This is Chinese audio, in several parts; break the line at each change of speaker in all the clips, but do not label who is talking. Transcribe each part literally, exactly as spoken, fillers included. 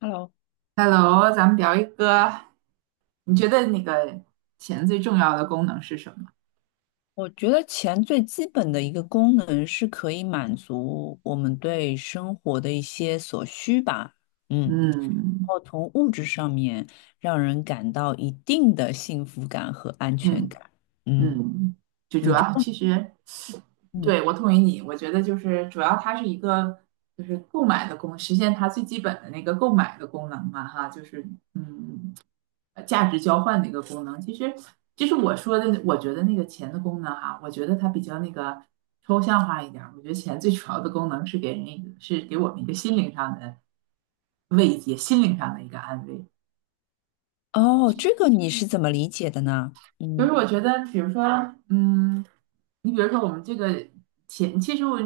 Hello，
Hello，咱们聊一个，你觉得那个钱最重要的功能是什么？
我觉得钱最基本的一个功能是可以满足我们对生活的一些所需吧。嗯，然
嗯
后从物质上面让人感到一定的幸福感和安全
嗯
感。嗯，
嗯，就主
你就
要
得？
其实
嗯。
对我同意你，我觉得就是主要它是一个就是购买的功，实现它最基本的那个购买的功能嘛，哈，就是嗯呃价值交换的一个功能。其实其实我说的，我觉得那个钱的功能哈，我觉得它比较那个抽象化一点儿。我觉得钱最主要的功能是给人一个是给我们一个心灵上的慰藉，心灵上的一个安慰。
哦，这个你是怎么理解的呢？
就是
嗯，
我觉得，比如说，嗯，你比如说我们这个钱，其实我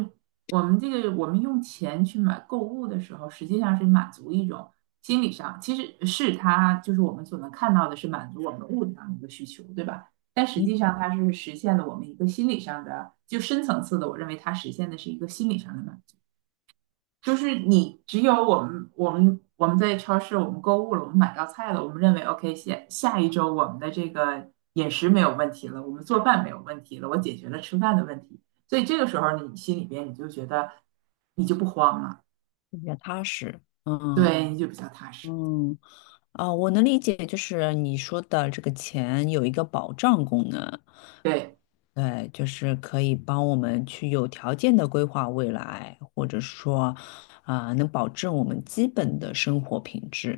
我们这个我们用钱去买购物的时候，实际上是满足一种心理上，其实是它就是我们所能看到的是满足我们物质上的一个需求，对吧？但实
你
际上它是实现了我们一个心理上的，就深层次的，我认为它实现的是一个心理上的满足。就是你只有我们我们我们在超市我们购物了，我们买到菜了，我们认为 OK 下下一周我们的这个饮食没有问题了，我们做饭没有问题了，我解决了吃饭的问题，所以这个时候你心里边你就觉得你就不慌了。
比较踏实，嗯。
对，你就比较踏实。
嗯，啊、我能理解，就是你说的这个钱有一个保障功能。
对。
对，就是可以帮我们去有条件的规划未来，或者说，啊、能保证我们基本的生活品质。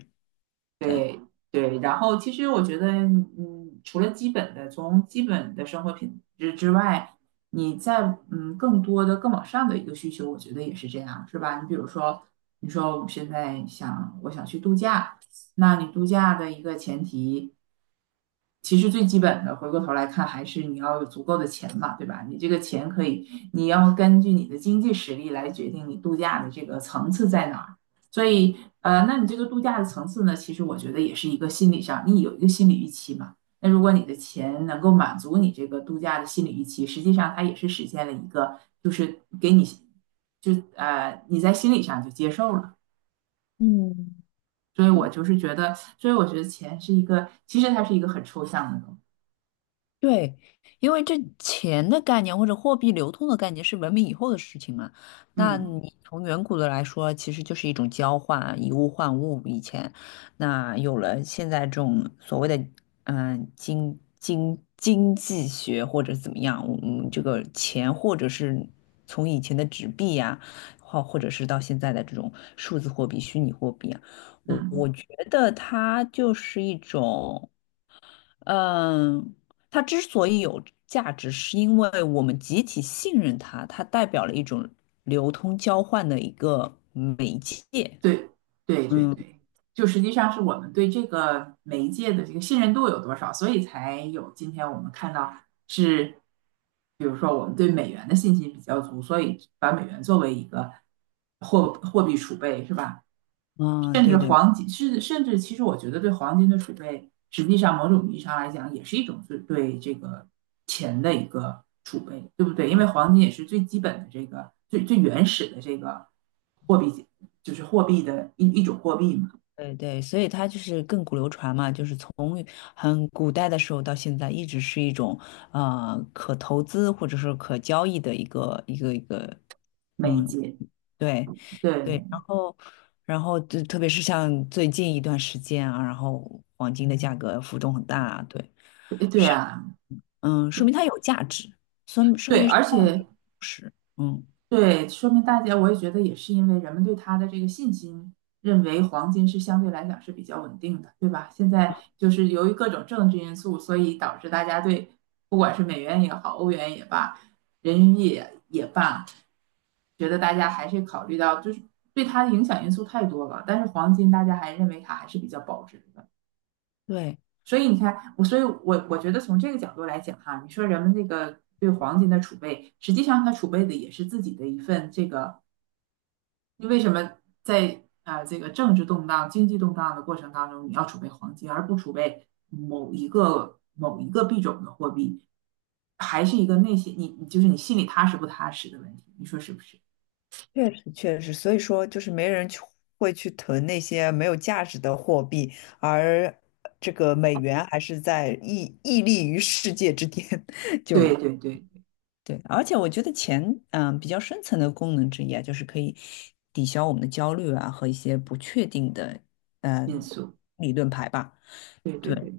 对，
对对，然后其实我觉得，嗯，除了基本的，从基本的生活品质之外，你在嗯更多的更往上的一个需求，我觉得也是这样，是吧？你比如说，你说我们现在想我想去度假，那你度假的一个前提，其实最基本的，回过头来看，还是你要有足够的钱嘛，对吧？你这个钱可以，你要根据你的经济实力来决定你度假的这个层次在哪儿。所以，呃，那你这个度假的层次呢，其实我觉得也是一个心理上，你有一个心理预期嘛。那如果你的钱能够满足你这个度假的心理预期，实际上它也是实现了一个，就是给你，就呃你在心理上就接受了。
嗯，
所以我就是觉得，所以我觉得钱是一个，其实它是一个很抽象的东西。
对。因为这钱的概念或者货币流通的概念是文明以后的事情嘛。那
嗯
你从远古的来说，其实就是一种交换，以物换物。以前，那有了现在这种所谓的嗯、呃经经经济学或者怎么样，嗯，这个钱或者是从以前的纸币呀、或或者是到现在的这种数字货币、虚拟货币啊，我
嗯。
我觉得它就是一种。嗯，它之所以有价值，是因为我们集体信任它，它代表了一种流通交换的一个媒介。
对对对
嗯，
对，就实际上是我们对这个媒介的这个信任度有多少，所以才有今天我们看到是，比如说我们对美元的信心比较足，所以把美元作为一个货货币储备是吧？
啊，
甚至
对对。
黄金，甚至甚至其实我觉得对黄金的储备，实际上某种意义上来讲也是一种对对这个钱的一个储备，对不对？因为
啊，
黄金也是最基本的这个最最原始的这个货币，就是货币的一一种货币嘛，
对对，所以它就是亘古流传嘛，就是从很古代的时候到现在，一直是一种呃可投资或者是可交易的一个一个一个，
美
嗯，
金，
对
对，
对。然后然后就特别是像最近一段时间啊，然后黄金的价格浮动很大啊。对，
对
是
啊，
嗯，说明它有价值，说明说
对，
明是
而
价
且
值。嗯，
对，说明大家我也觉得也是因为人们对它的这个信心，认为黄金是相对来讲是比较稳定的，对吧？现在就是由于各种政治因素，所以导致大家对不管是美元也好，欧元也罢，人民币也也罢，觉得大家还是考虑到就是对它的影响因素太多了，但是黄金大家还认为它还是比较保值的。
对，
所以你看，我所以我我觉得从这个角度来讲哈，你说人们那个对黄金的储备，实际上他储备的也是自己的一份这个，你为什么在啊、呃这个政治动荡、经济动荡的过程当中，你要储备黄金，而不储备某一个某一个币种的货币，还是一个内心你你就是你心里踏实不踏实的问题，你说是不是？
确实确实，所以说就是没人去会去囤那些没有价值的货币，而这个美元还是在屹屹立于世界之巅，就
对对对，
对。而且我觉得钱，嗯、比较深层的功能之一啊，就是可以抵消我们的焦虑啊和一些不确定的，呃，
因素，
理论牌吧。
对对
对
对。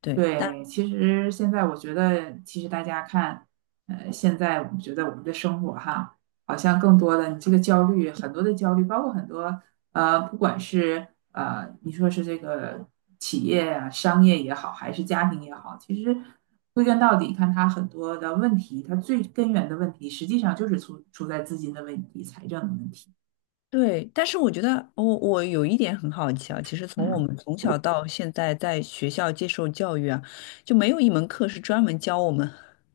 对，但
对，其实现在我觉得，其实大家看，呃，现在我们觉得我们的生活哈，好像更多的你这个焦虑，很多的焦虑，包括很多呃，不管是呃，你说是这个企业啊、商业也好，还是家庭也好，其实归根到底，看它很多的问题，它最根源的问题，实际上就是出出在资金的问题、财政的问题。
对，但是我觉得我我有一点很好奇啊，其实从我
嗯
们从小到现在在学校接受教育啊，就没有一门课是专门教我们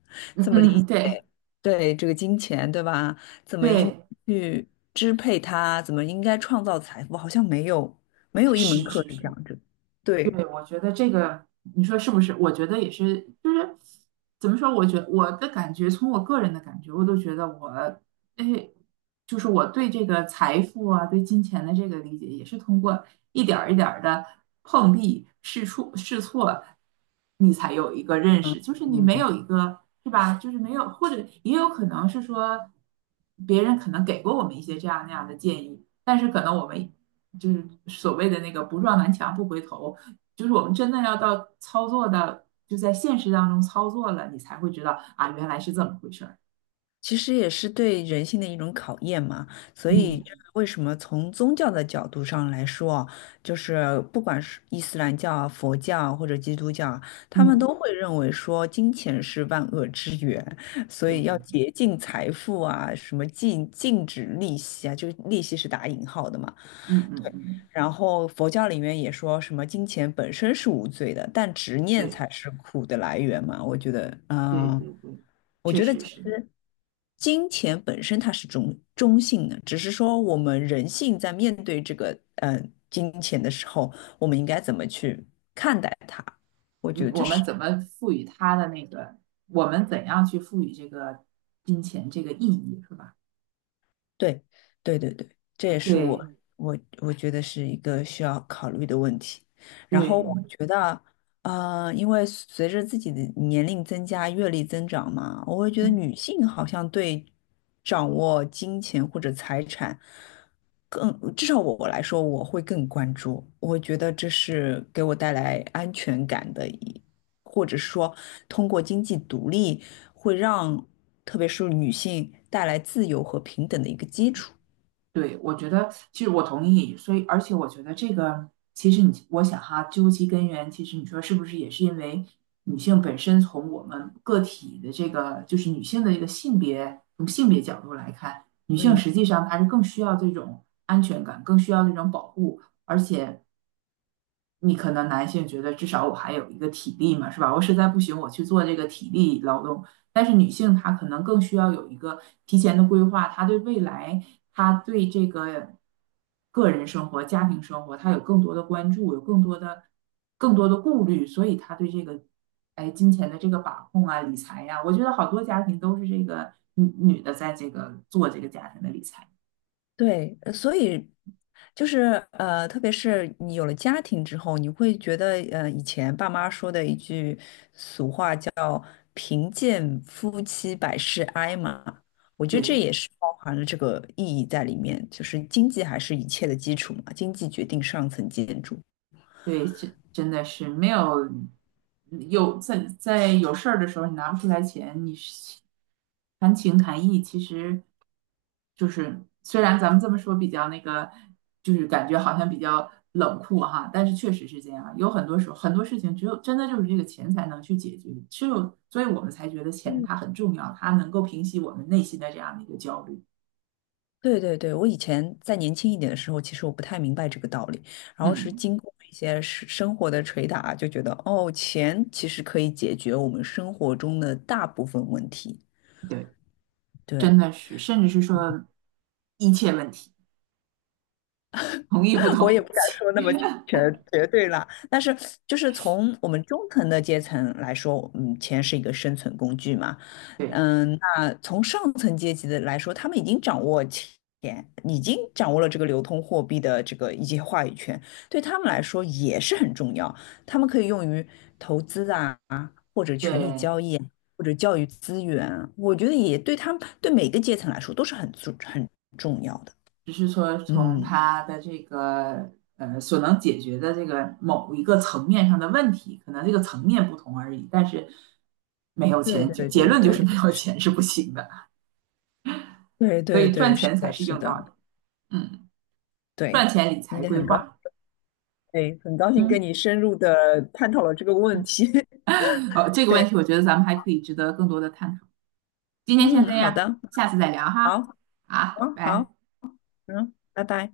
嗯
怎么理
嗯，对。
对这个金钱，对吧？怎么应
对，
去支配它，怎么应该创造财富，好像没有没有一门
是
课
是
是这
是，
样子。对，
对，我觉得这个，你说是不是？我觉得也是，就是怎么说？我觉我的感觉，从我个人的感觉，我都觉得我，哎，就是我对这个财富啊，对金钱的这个理解，也是通过一点儿一点儿的碰壁、试错、试错，你才有一个认
嗯
识。就是你没
嗯。
有一个，是吧？就是没有，或者也有可能是说，别人可能给过我们一些这样那样的建议，但是可能我们就是所谓的那个不撞南墙不回头。就是我们真的要到操作的，就在现实当中操作了，你才会知道啊，原来是这么回事儿。
其实也是对人性的一种考验嘛，所以
嗯
就是为什么从宗教的角度上来说，就是不管是伊斯兰教啊、佛教啊或者基督教啊，他们
嗯，
都会认为说金钱是万恶之源，所
对
以要
对，
竭尽财富啊，什么禁禁止利息啊，就是利息是打引号的嘛。
嗯嗯嗯，
然后佛教里面也说什么金钱本身是无罪的，但执念
对
才是苦的来源嘛。我觉得，
对
嗯、
对对，
我
确
觉得
实
其
是。
实。金钱本身它是中中性的，只是说我们人性在面对这个嗯呃金钱的时候，我们应该怎么去看待它？我觉
嗯，
得这
我
是
们怎么赋予它的那个，我们怎样去赋予这个金钱这个意义，是吧？
对，对对对，这也是我
对
我我觉得是一个需要考虑的问题。然
对，
后我
嗯
觉得，呃，因为随着自己的年龄增加、阅历增长嘛，我会觉得女性好像对掌握金钱或者财产更，至少我来说，我会更关注。我觉得这是给我带来安全感的一。或者是说通过经济独立，会让特别是女性带来自由和平等的一个基础。
对，我觉得其实我同意，所以而且我觉得这个其实你我想哈，究其根源，其实你说是不是也是因为女性本身从我们个体的这个就是女性的这个性别从性别角度来看，女性
嗯
实际上她是更需要这种安全感，更需要这种保护，而且。你可能男性觉得至少我还有一个体力嘛，是吧？我实在不行，我去做这个体力劳动。但是女性她可能更需要有一个提前的规划，她对未来，她对这个个人生活、家庭生活，她有更多的关注，有更多的更多的顾虑，所以她对这个哎金钱的这个把控啊、理财呀、我觉得好多家庭都是这个女女的在这个做这个家庭的理财，
对，呃所以就是呃，特别是你有了家庭之后，你会觉得呃，以前爸妈说的一句俗话叫“贫贱夫妻百事哀”嘛，我觉得这
对。
也是包含了这个意义在里面，就是经济还是一切的基础嘛，经济决定上层建筑。
对，这真的是没有有在在有事儿的时候，你拿不出来钱，你是谈情谈义，其实就是虽然咱们这么说比较那个，就是感觉好像比较冷酷哈，但是确实是这样。有很多时候，很多事情只有真的就是这个钱才能去解决，只有所以我们才觉得钱
嗯。
它很重要，它能够平息我们内心的这样的一个焦虑。
对对对，我以前在年轻一点的时候，其实我不太明白这个道理，然后是
嗯，
经过一些生生活的捶打，就觉得哦，钱其实可以解决我们生活中的大部分问题。
对，真
对，
的是，甚至是说一切问题，同意不
我也
同
不敢说那
意？
么 全绝对了，但是就是从我们中层的阶层来说，嗯，钱是一个生存工具嘛。
对。
嗯，那从上层阶级的来说，他们已经掌握钱，已经掌握了这个流通货币的这个一些话语权，对他们来说也是很重要，他们可以用于投资啊，或者权力
对，
交易，或者教育资源，我觉得也对他们对每个阶层来说都是很重很重要的。
只是说从
嗯。
他的这个呃所能解决的这个某一个层面上的问题，可能这个层面不同而已，但是没有
对
钱就
对
结
对
论就是
对，
没有钱是不行的，
对
所
对
以赚
对，是
钱才
的，
是
是
硬道
的，
理。嗯，
对，
赚钱理
你
财
得
规
很高，
划，
对，很高兴跟
嗯，
你深入的探讨了这个问题。
哦，这个问
对，
题我觉得咱们还可以值得更多的探讨。今天先
嗯，
这
好
样，
的，
下次再聊哈。
好，
好，
好，
拜拜。
好，嗯，拜拜。